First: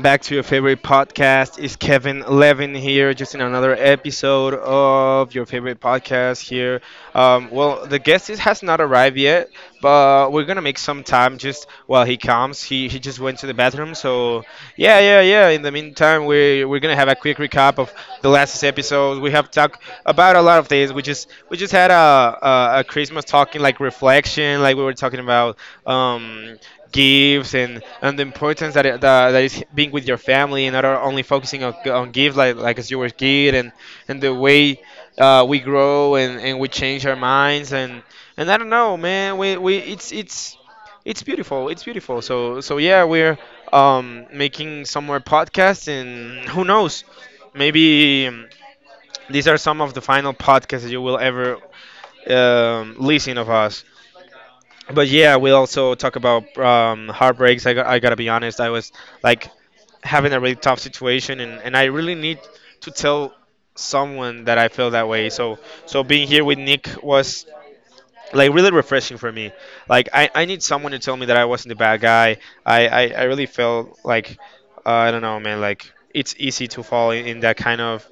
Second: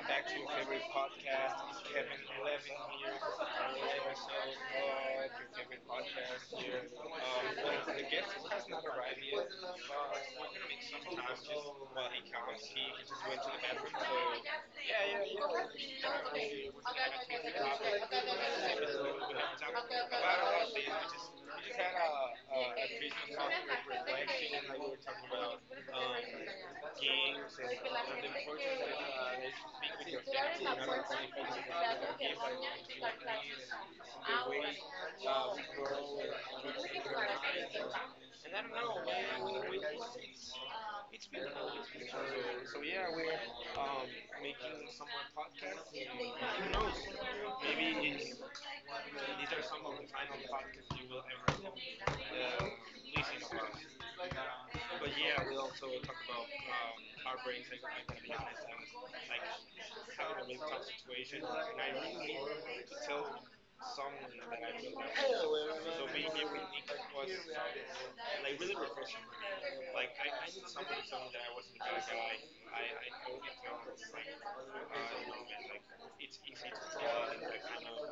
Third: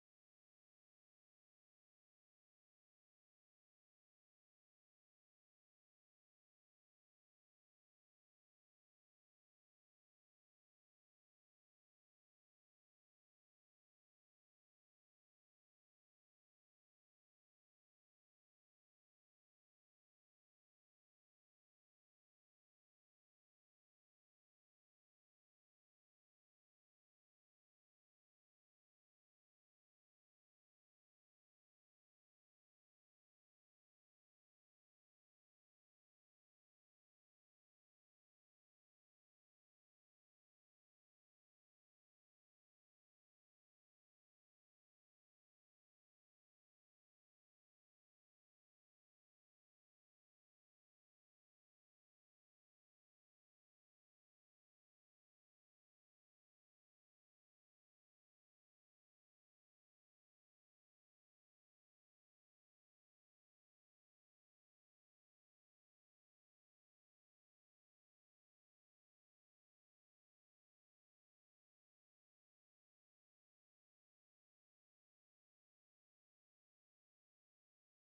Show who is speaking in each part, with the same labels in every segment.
Speaker 1: back to your favorite podcast. It's Kevin Levin here, just in another episode of your favorite podcast here. Well, the has not arrived yet, but we're gonna make some time just while he comes. He just went to the bathroom, so yeah, yeah, yeah. In the meantime, we're gonna
Speaker 2: We
Speaker 1: have a quick recap of the last episode. We have talked about a lot of things. We just had a Christmas talking like reflection, like we were talking about. Um, gifts and the importance that is being with your family and not only focusing on gifts like as you were a kid, and the way we grow, and we change our minds. And I don't know, man, we, it's beautiful, it's beautiful. So so yeah, we're making some more podcasts, and who knows, maybe these are some of the final podcasts that you will ever listen of us. But yeah, we also talk about heartbreaks. I gotta be honest. I was like having a really tough situation, and, I really need to tell someone that I feel that way. So so being here with Nick was like really refreshing for me. Like I need someone to tell me that I wasn't the bad guy. I really felt like I don't know, man. Like it's easy to fall in that kind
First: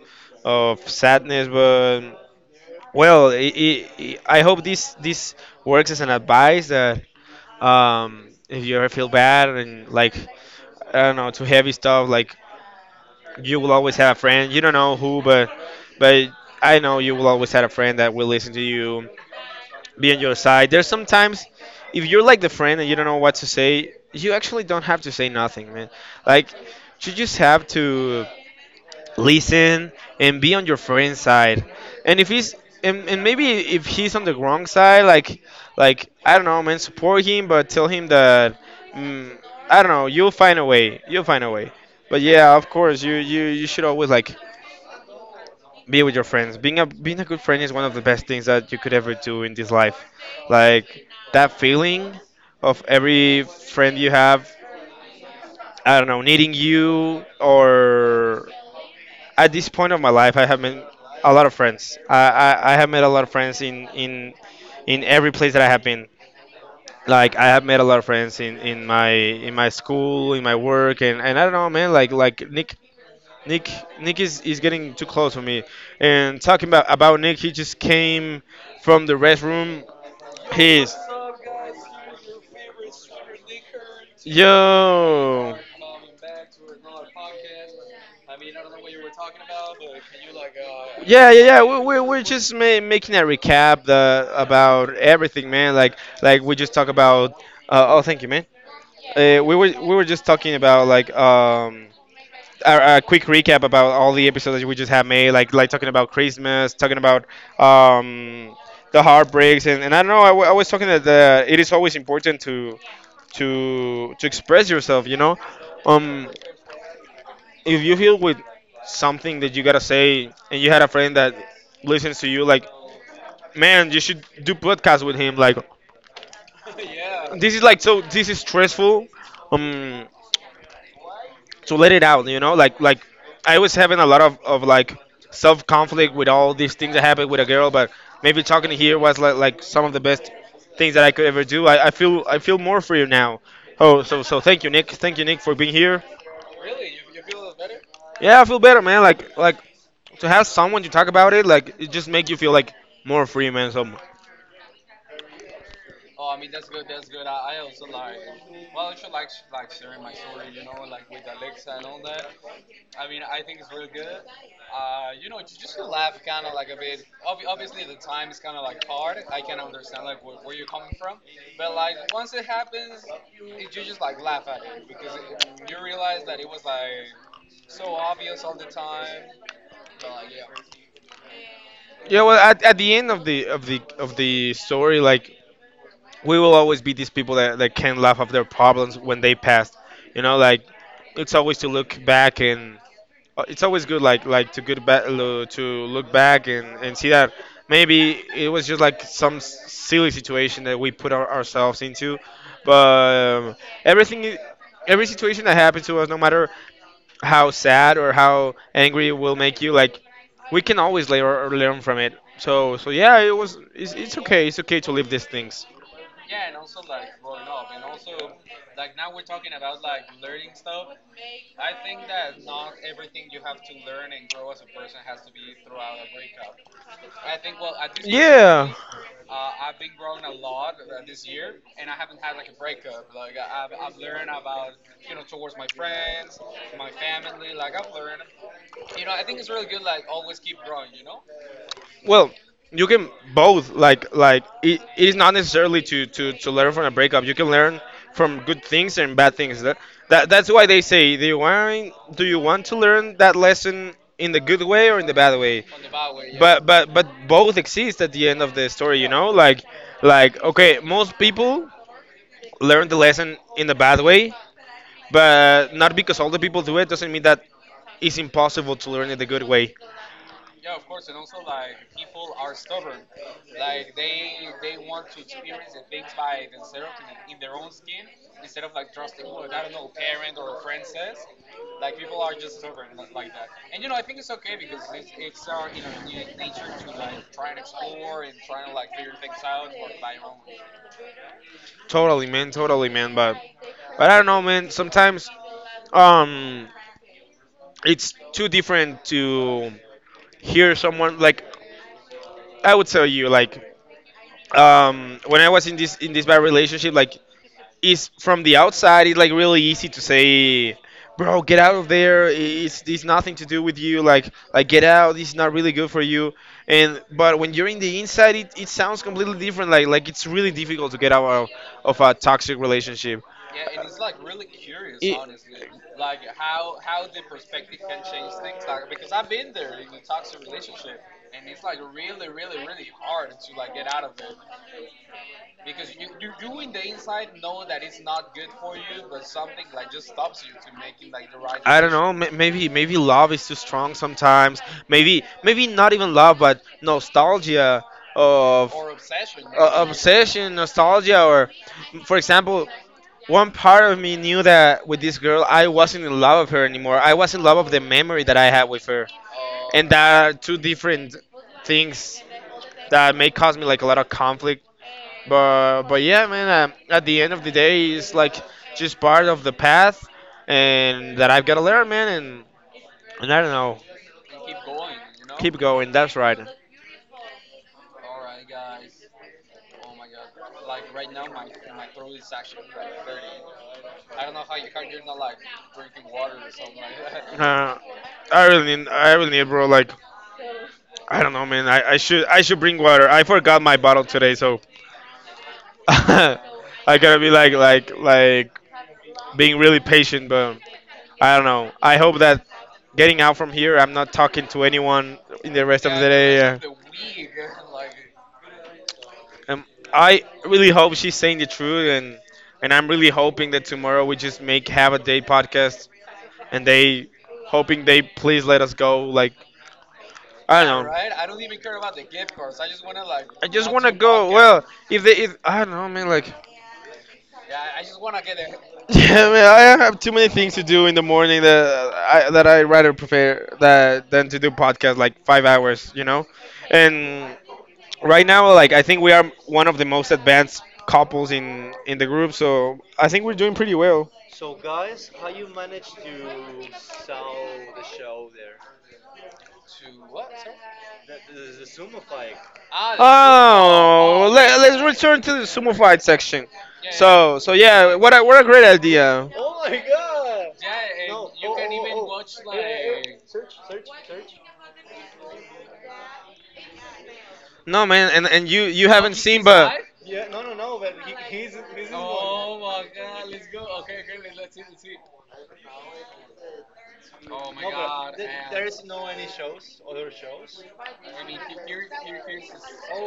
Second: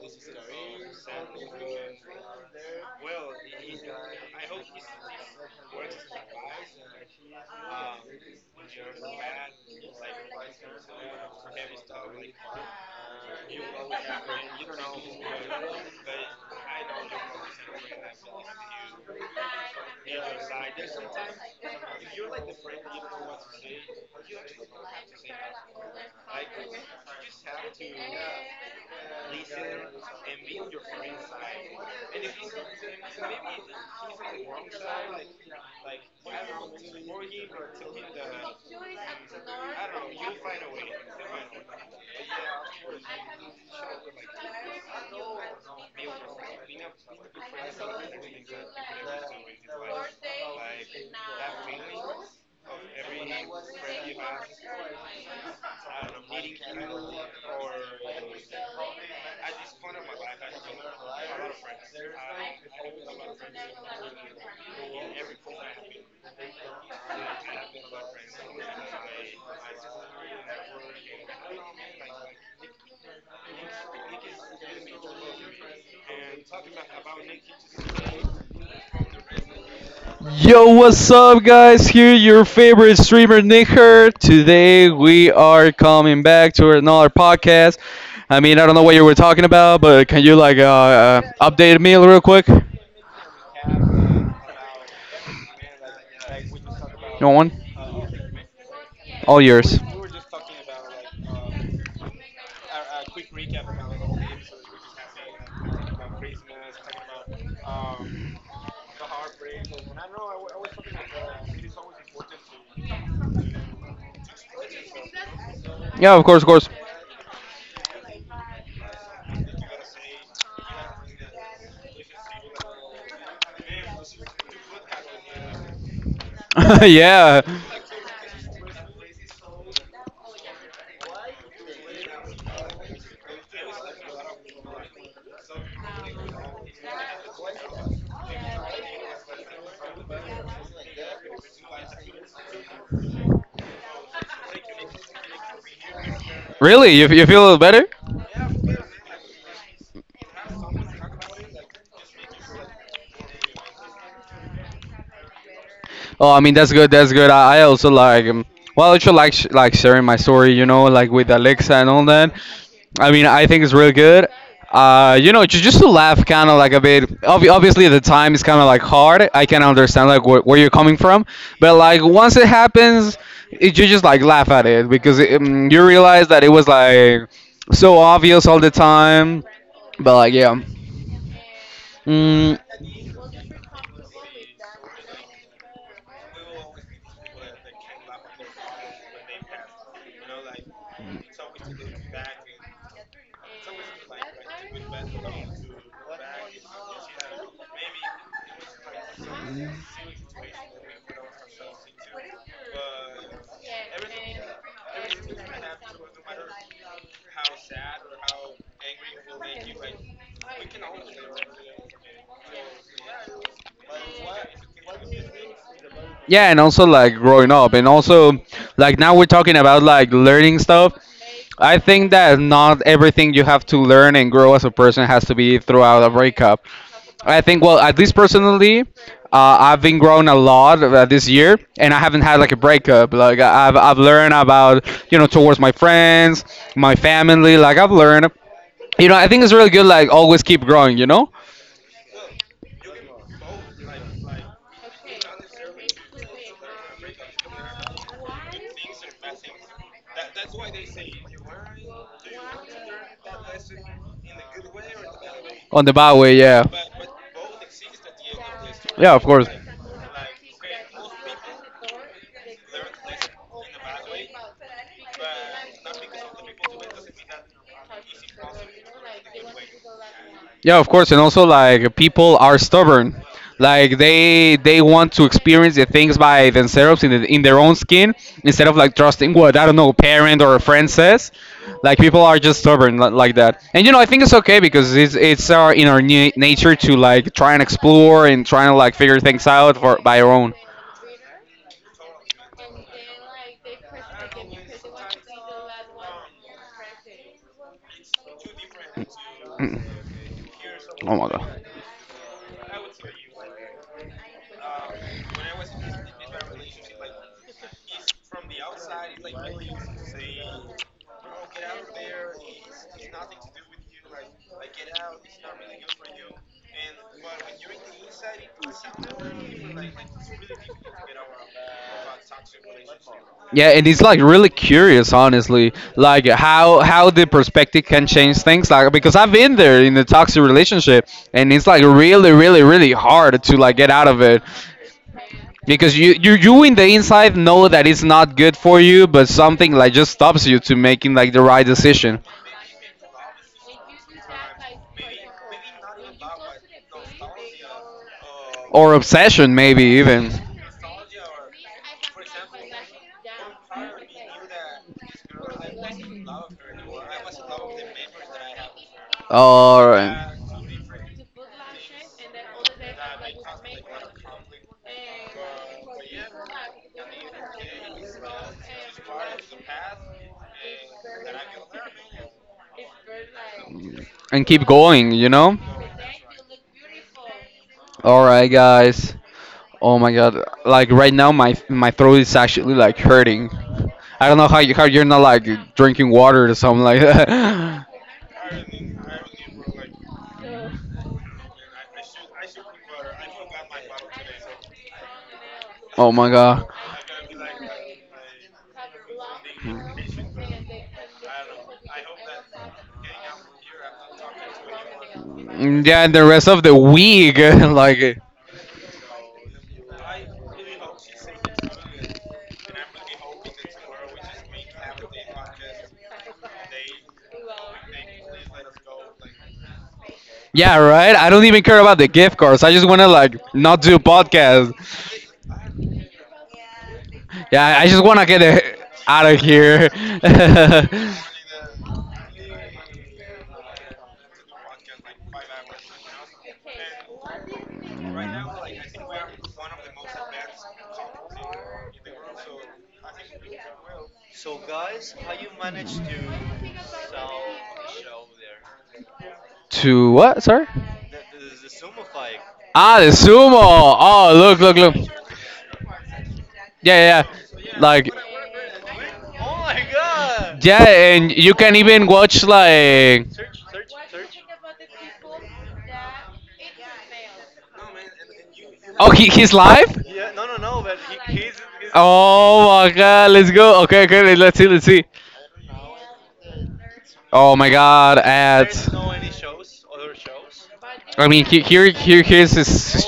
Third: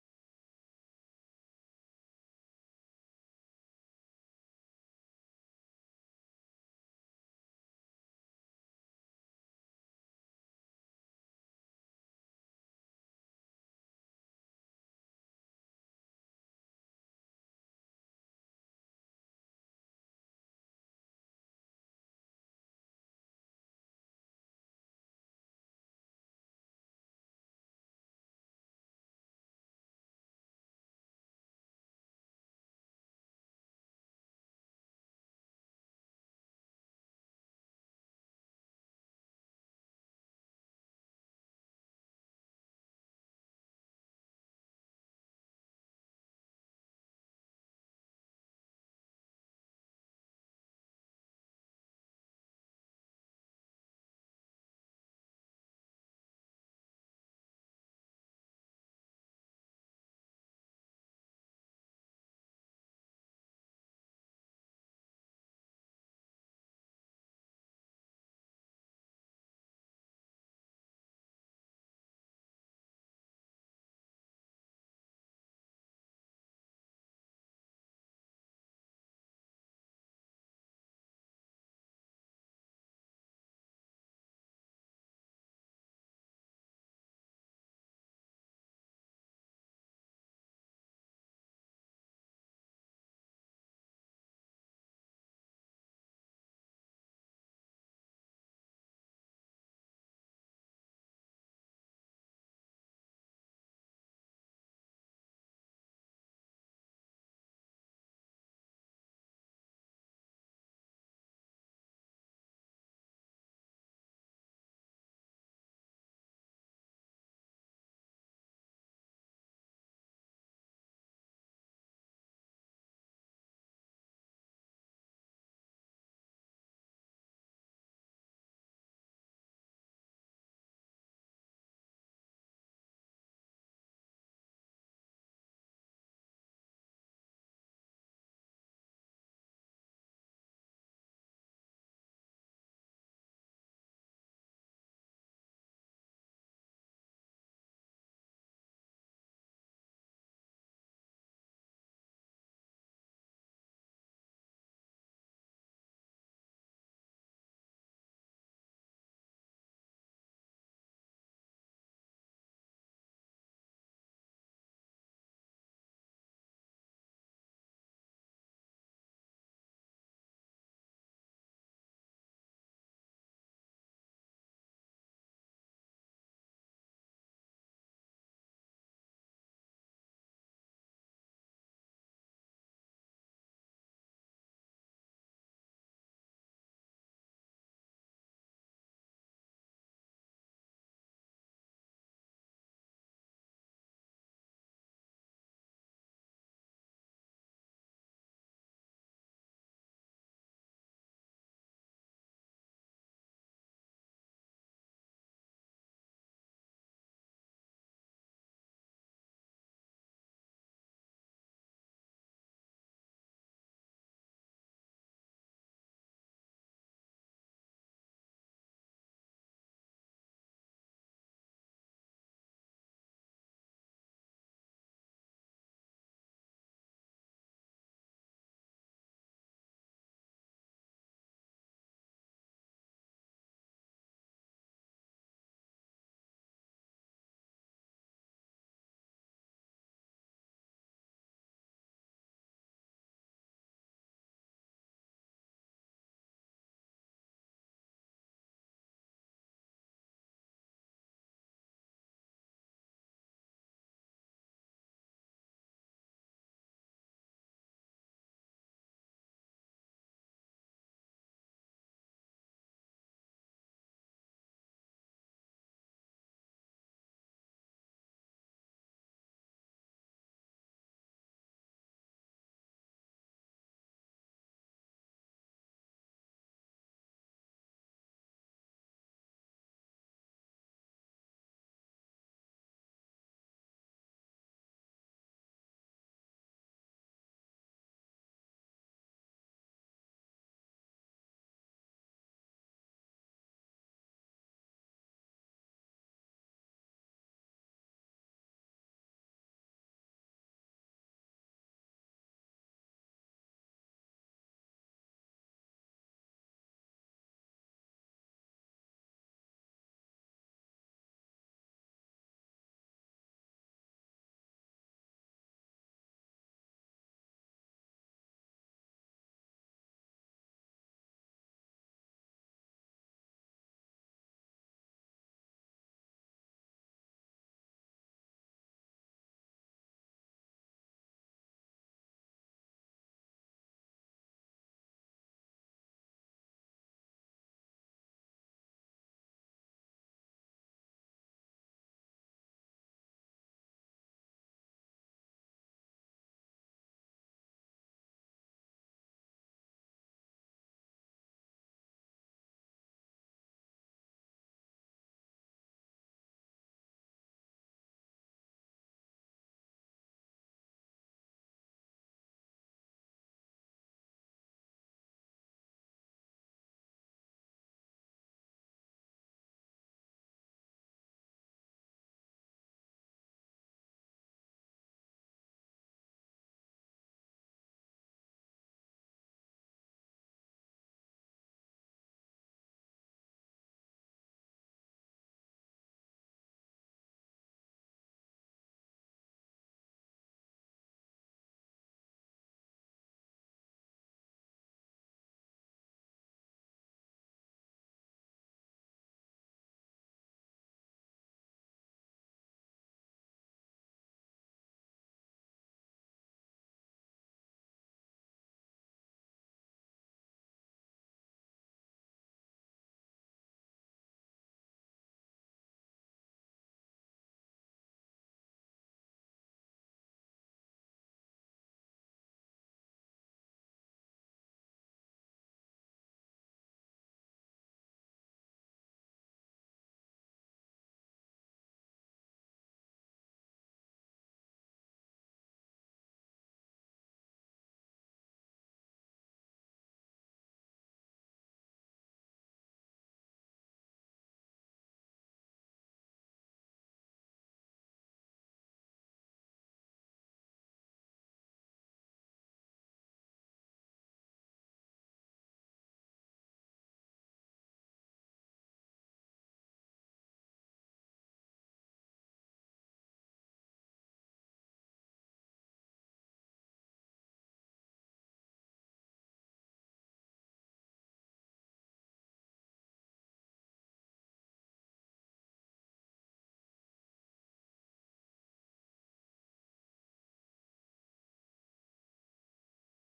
Speaker 1: of sadness. But well, I hope this works as an advice that, if you ever feel bad, and like I don't know, too heavy stuff, like you will always have a friend. You don't know who, but I know you will always have a friend that will listen to you, be on your side. There's sometimes if you're like the friend and you don't know what to say, you actually don't have to say nothing, man. Like you just have to listen and be on your
Speaker 2: and
Speaker 1: friend's side. And if he's and maybe if he's on the wrong
Speaker 2: on
Speaker 1: side, like I don't know, man, support him, but tell him that mm, I don't know, you'll find a way, you'll find a way. But yeah, of course, you should always like be with your friends. Being a good friend is one of the best things that you could ever do in this life. Like that feeling of every
Speaker 2: of
Speaker 1: friend you have, I don't know, needing you. Or at this point of my life, I have made a lot of friends. I have made a lot of friends in in every place that I have been. Like I have made a lot of friends in my school, in my work, and, I don't know, man. Like Nick Nick is getting too close for me. And talking about Nick, he just came from the restroom.
Speaker 2: Yo,
Speaker 1: Peace.
Speaker 2: what's up, guys? Here, your favorite streamer, Nick Her. Today, we
Speaker 1: Yo.
Speaker 2: are coming back to another podcast. I mean, I don't know what you were talking about, but can you, like,
Speaker 1: Yeah, yeah, yeah.
Speaker 2: update
Speaker 1: We
Speaker 2: me
Speaker 1: we
Speaker 2: real
Speaker 1: we're
Speaker 2: quick?
Speaker 1: just making a recap the about everything, man. Like we just talk about. Oh, thank you, man.
Speaker 2: All yours.
Speaker 1: We were just talking about, like a quick recap about all the episodes that we just have made, like talking about Christmas, talking about um, the heartbreaks, and, I don't know. I was talking that it is always important to to express yourself. You know,
Speaker 2: Yeah, of
Speaker 1: um,
Speaker 2: course, of course.
Speaker 1: if you feel with something that you gotta say, and you had a friend that listens to you, like man, you should do podcast with him. Like
Speaker 2: Yeah.
Speaker 1: this is like so this is stressful. Um, to let it out, you know, like I was having a lot of like self conflict with all these things that happened with a girl. But maybe talking to here was like some of the best things that I could ever do. I feel I feel more free now. Oh, so so thank you Nick, thank you Nick for being here.
Speaker 2: Really? You feel a little better?
Speaker 1: Yeah, I feel better, man. Like to have someone to talk about it, like it just makes you feel like more free, man. So
Speaker 2: Oh, I mean that's good. That's good. I also like well, I also like like sharing my story, you know, like with Alexa and all that. I mean, I think it's real good. You know, just to laugh, kind of like a bit. Obviously, the time is kind of like hard. I can understand like where you're coming from, but like once it happens, it, you just like laugh at it because it, you realize that it was like so obvious all the time. But like, yeah.
Speaker 1: yeah, well,
Speaker 2: Mm.
Speaker 1: at the end of the of the of the story, like we will always be these people that can laugh off their problems when they passed. You know, like it's always to look back and it's always good, like to to look back and see that maybe it was just like some silly situation that we put ourselves into. But everything, every situation that happens to us, no matter how sad or how angry it will make you, like we can always learn from it. So so yeah, it's okay to live these things.
Speaker 2: Yeah, and also like growing up and also like now we're talking about like learning stuff. I think that not everything you have to learn and grow as a person has to be throughout a breakup. I think, well, at least
Speaker 1: Yeah.
Speaker 2: personally, I've been growing a lot this year, and I haven't had like a breakup. Like I've learned about, you know, towards my friends, my family. Like I've learned, you know, I think it's really good, like always keep growing, you know.
Speaker 1: Well, you can both like it is not necessarily to, to learn from a breakup. You can learn from good things and bad things. That that's why they say, do you want to learn that lesson in the good way or in the bad way?
Speaker 2: On the bad way, yeah.
Speaker 1: But but both exist at the end of the story, you
Speaker 2: Yeah, of
Speaker 1: know?
Speaker 2: course.
Speaker 1: Like okay, most people learn the lesson in the bad way, but not because all the people do it, doesn't mean that it's impossible to learn it the good way.
Speaker 2: Yeah, of course, and also like people are stubborn. Like they want to experience the things by themselves in the, in their own skin instead of like trusting what, I don't know, parent or a friend says. Like people are just stubborn like that, and you know I think it's okay because it's our in our nature to like try and explore and trying to like figure things
Speaker 1: Totally, man. Totally, man. But I don't know, man. Sometimes um it's too different to hear someone
Speaker 2: out.
Speaker 1: like I would tell you like when I was in this bad relationship, like is from the outside, it's like really easy to say, bro, get out of there. It's nothing to do with you. Like get out, it's not really good for you. And but when you're in the inside, it sounds completely different. Like it's really difficult to get out of a toxic relationship.
Speaker 2: Yeah, and it's like really curious, honestly, like how the perspective can change things. Like because I've been there in a toxic relationship, and it's like really, really, really hard to like get out of it, because you in the inside know that it's not good for you, but something like just stops you to making like the right
Speaker 1: I don't decision. Know.
Speaker 2: decision.
Speaker 1: Maybe maybe love is too strong sometimes. Maybe not even love, but nostalgia of
Speaker 2: Or obsession maybe even,
Speaker 1: obsession, nostalgia, or for example, one part of me knew that with this girl, I wasn't in love with her anymore. I was in love with the memory that I had with her,
Speaker 2: all
Speaker 1: and that
Speaker 2: right,
Speaker 1: are two different things that may cause me like a lot of conflict. But yeah, man. At the end of the day, it's like just part of the path, and that I've gotta learn, man. And I don't know,
Speaker 2: and keep going, you know.
Speaker 1: keep going. That's right.
Speaker 2: All right, guys. Oh my god! Like right now, my throat is actually like hurting. I don't know how you how you're not like drinking water or something like that.
Speaker 1: I I really need, bro. Like, I don't know, man. I should bring water. I forgot my bottle today, so
Speaker 2: Oh my god!
Speaker 1: I gotta be like, like being really patient. But I don't know. I hope that getting out from here, I'm not talking to anyone in the
Speaker 2: Mm,
Speaker 1: rest of the
Speaker 2: yeah, and the
Speaker 1: day.
Speaker 2: rest of the
Speaker 1: Yeah.
Speaker 2: week, like,
Speaker 1: Um, I really hope she's saying the truth, and I'm really hoping that tomorrow we just make have a day podcast, and they hoping they please let us go. Like I
Speaker 2: yeah,
Speaker 1: don't know.
Speaker 2: right. I
Speaker 1: I
Speaker 2: don't even care about the gift cards. I just wanna like
Speaker 1: just
Speaker 2: not
Speaker 1: wanna
Speaker 2: do
Speaker 1: go. Well,
Speaker 2: podcast.
Speaker 1: if they if I don't know, man. Like
Speaker 2: Yeah, I just wanna get the, out
Speaker 1: yeah,
Speaker 2: of
Speaker 1: man,
Speaker 2: here.
Speaker 1: I have too many things to do in the morning that I rather prefer that than to do podcast like 5 hours, you know. And right now, like I think we are one of the most advanced couples in the group, so I think we're doing pretty well.
Speaker 2: To what? Sorry. Ah, the sumo. Oh,
Speaker 1: Oh,
Speaker 2: look, look,
Speaker 1: let's
Speaker 2: look.
Speaker 1: return to the sumo fight section.
Speaker 2: Yeah,
Speaker 1: So, so
Speaker 2: yeah. Yeah.
Speaker 1: yeah,
Speaker 2: Like.
Speaker 1: what a great idea.
Speaker 2: Yeah, and you can even watch like.
Speaker 1: No, man, and you
Speaker 2: Oh,
Speaker 1: haven't
Speaker 2: he,
Speaker 1: seen,
Speaker 2: he's
Speaker 1: but
Speaker 2: live. Oh my god, let's go. Okay, okay, let's see, let's see. Oh my god, this is.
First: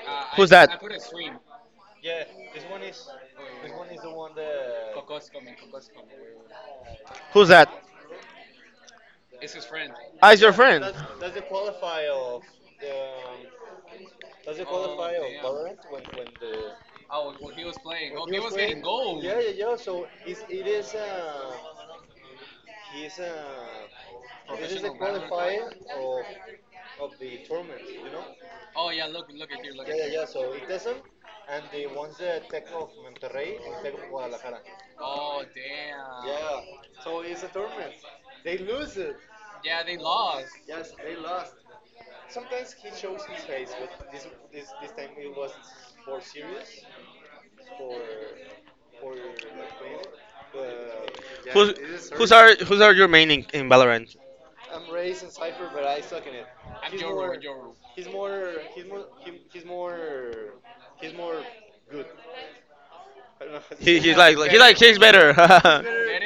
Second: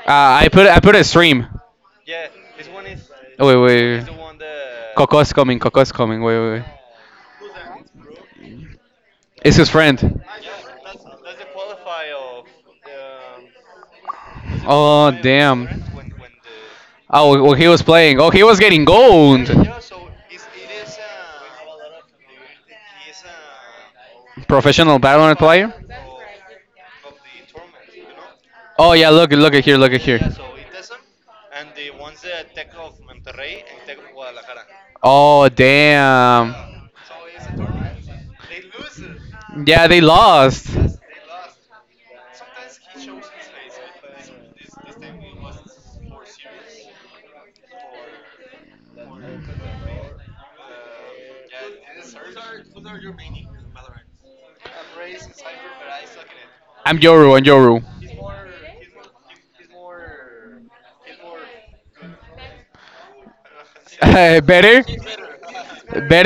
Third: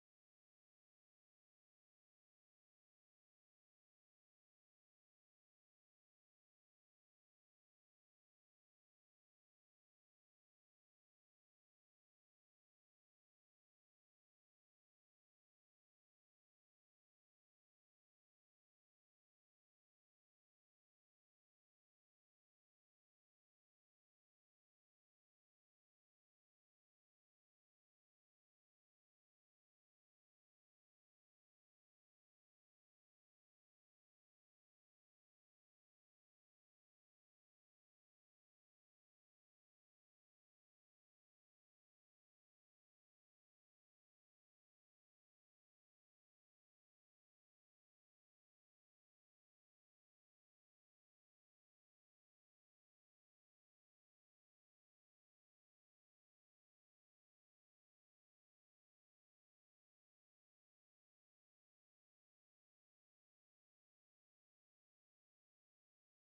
Speaker 2: I
Speaker 1: who's
Speaker 2: put I
Speaker 1: that?
Speaker 2: put a stream. Wait, wait, Coco's coming. Coco's coming. Wait, wait, wait.
Speaker 1: Who's that?
Speaker 2: It's his friend.
Speaker 1: Ah, it's your friend.
Speaker 2: Oh, well, he was playing. Oh, he was getting gold. Professional battle. Oh yeah, look, look at here, look. Oh damn. Yeah, they lost.
Speaker 1: Who's who's who's are your main in Valorant?
Speaker 2: I'm Yoru.
Speaker 1: how to He, he's like,
Speaker 2: Better.
Speaker 1: he's better. better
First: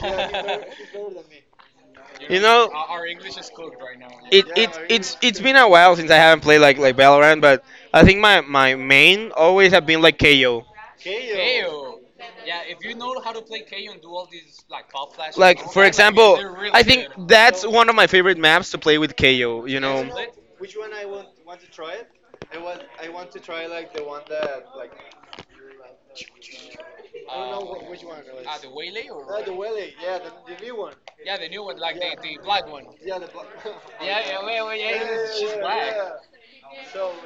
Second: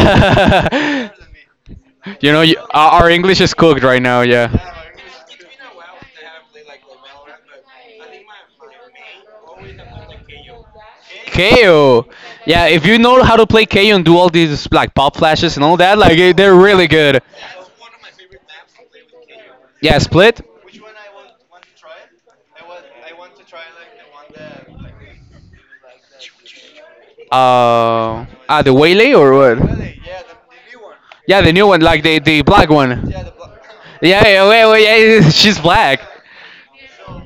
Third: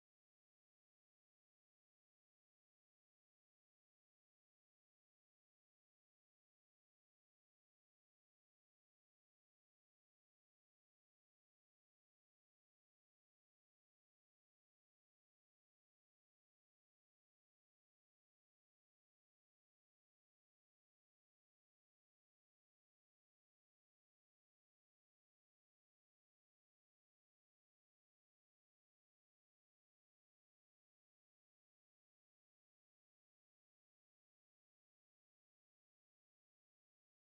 Speaker 2: You
Speaker 1: you
Speaker 2: know, you,
Speaker 1: know,
Speaker 2: our English is cooked right now. Yeah.
Speaker 1: it's it's been a while since I haven't played like Valorant, but I think my main always have been like KO.
Speaker 2: KO. Yeah, if you know how to play KO and do all these like pop flashes
Speaker 1: Like
Speaker 2: and all
Speaker 1: for
Speaker 2: that, like eh,
Speaker 1: example,
Speaker 2: they're
Speaker 1: really I
Speaker 2: really
Speaker 1: think
Speaker 2: good.
Speaker 1: that's one of my favorite maps to play with KO. You Yeah,
Speaker 2: Yeah,
Speaker 1: know,
Speaker 2: split. The waylay or what? Yeah, the new one, like the black one. Yeah, yeah, wait, wait, yeah, she's black.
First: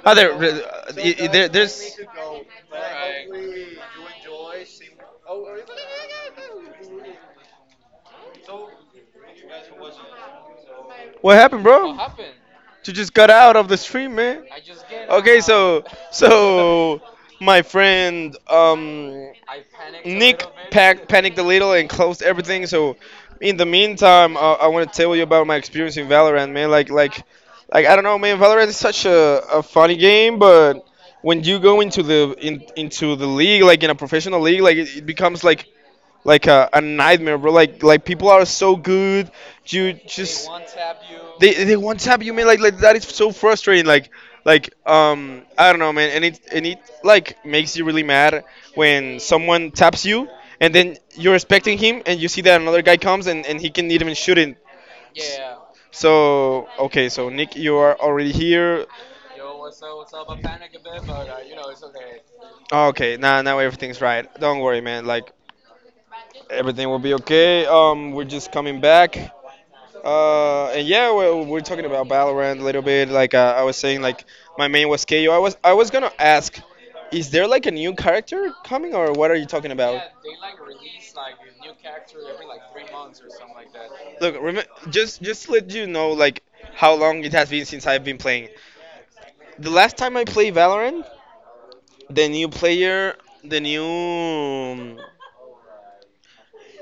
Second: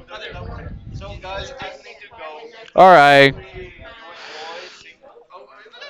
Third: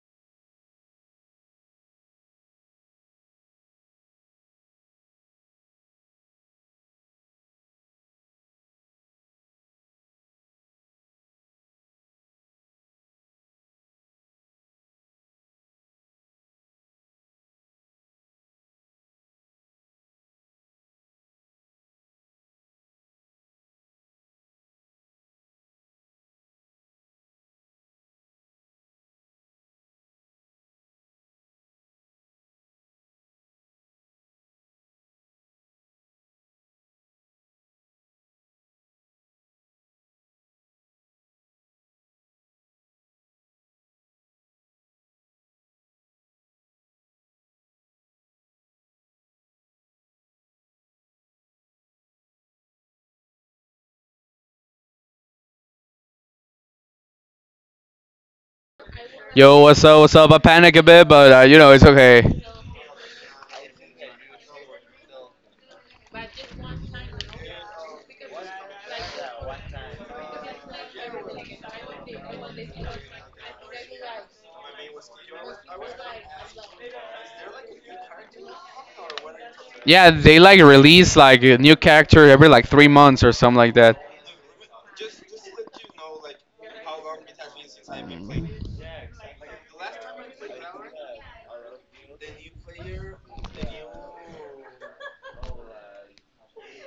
Speaker 1: other there, there's
Speaker 2: All right.
Speaker 1: what happened, what bro? You just got out of the stream, man. Okay, so so my friend Nick pack, bit. panicked a little and closed everything. So in the meantime, I want to tell you about my experience in Valorant, man. Like like I don't know, man. Valorant is such a funny game, but when you go into into the league, like in a professional league, like it becomes like a nightmare, bro. Like people are so good, you just they one tap you, man. Like that is so frustrating. Like I don't know, man. And it like makes you really mad when someone taps you, and then you're expecting him and you see that another guy comes and he can even shoot it. So okay, so Nick, you are already here.
Speaker 3: Yo, what's up? What's up? I panic a bit, but you know it's okay.
Speaker 1: Okay, now everything's right. Don't worry, man. Like everything will be okay. We're just coming back. And yeah, we're talking about Valorant a little bit. Like I was saying, like my main was KO. I was gonna ask, is there like a new character coming, or what are you talking about?
Speaker 3: Yeah, they like release like a new character every like 3 months or something like that.
Speaker 1: Look, rem- just to let you know like how long it has been since I've been playing. The last time I played Valorant, the new player, the new